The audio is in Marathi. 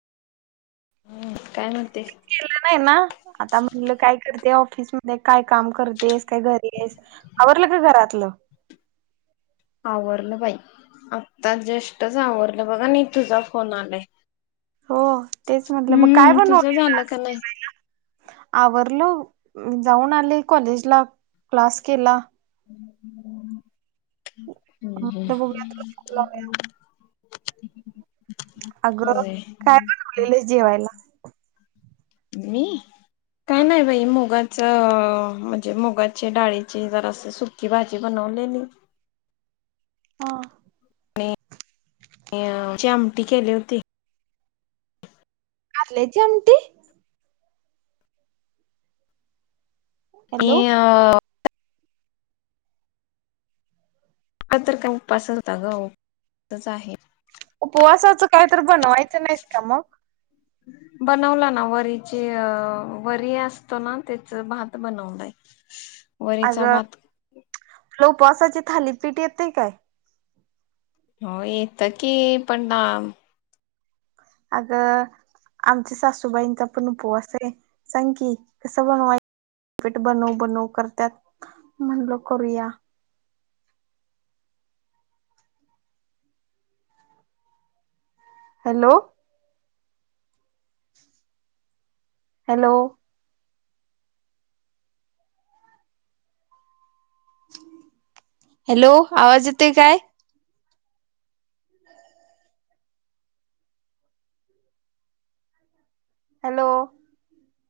हम् काय नव्हते केलं नाही ना आता म्हणलं काय करते. ऑफिसमध्येध्ये काय काम करतेस काय घरी येस आवरल का घरातलं. आवरलं बाई आत्ता जस्टच आवरलं बघा नाही तुझा फोन आला हो तेच म्हटलं मग काय बनव आज तुझं झालं काय का बनवलं नाही जेवायला आवरल जाऊन आले कॉलेज ला क्लास केला. ह् ह् म्हटलं बघूया तुला ह फोन लावूया ह अगं होय काय बनवलं जेवायला. मी काय नाही बाई मोगन. म्हणजे मुगाची डाळीचे जराशी सुकी भाजी बनवलेली. हा ती केली होती आपले जमते ये हॅलो अ अंतर गहू जवळ आहे उपवासाचा काहीतरी बनवायचं नाही. का मग बनवला नवरीचे वरी असतो ना त्याचं भात बनवणे. वणीचा भात. काय उपवासाचे थालीपीठ येते काय. हो येतं की पण ना. अगं आमच्या सासूबाईंचा पण उपवास आहे सांग की कसं बनवाय पीठ बनव बनव करत्यात म्हणलं करूया हॅलो.. हॅलो.. हॅलो आवाज येतो का. हॅलो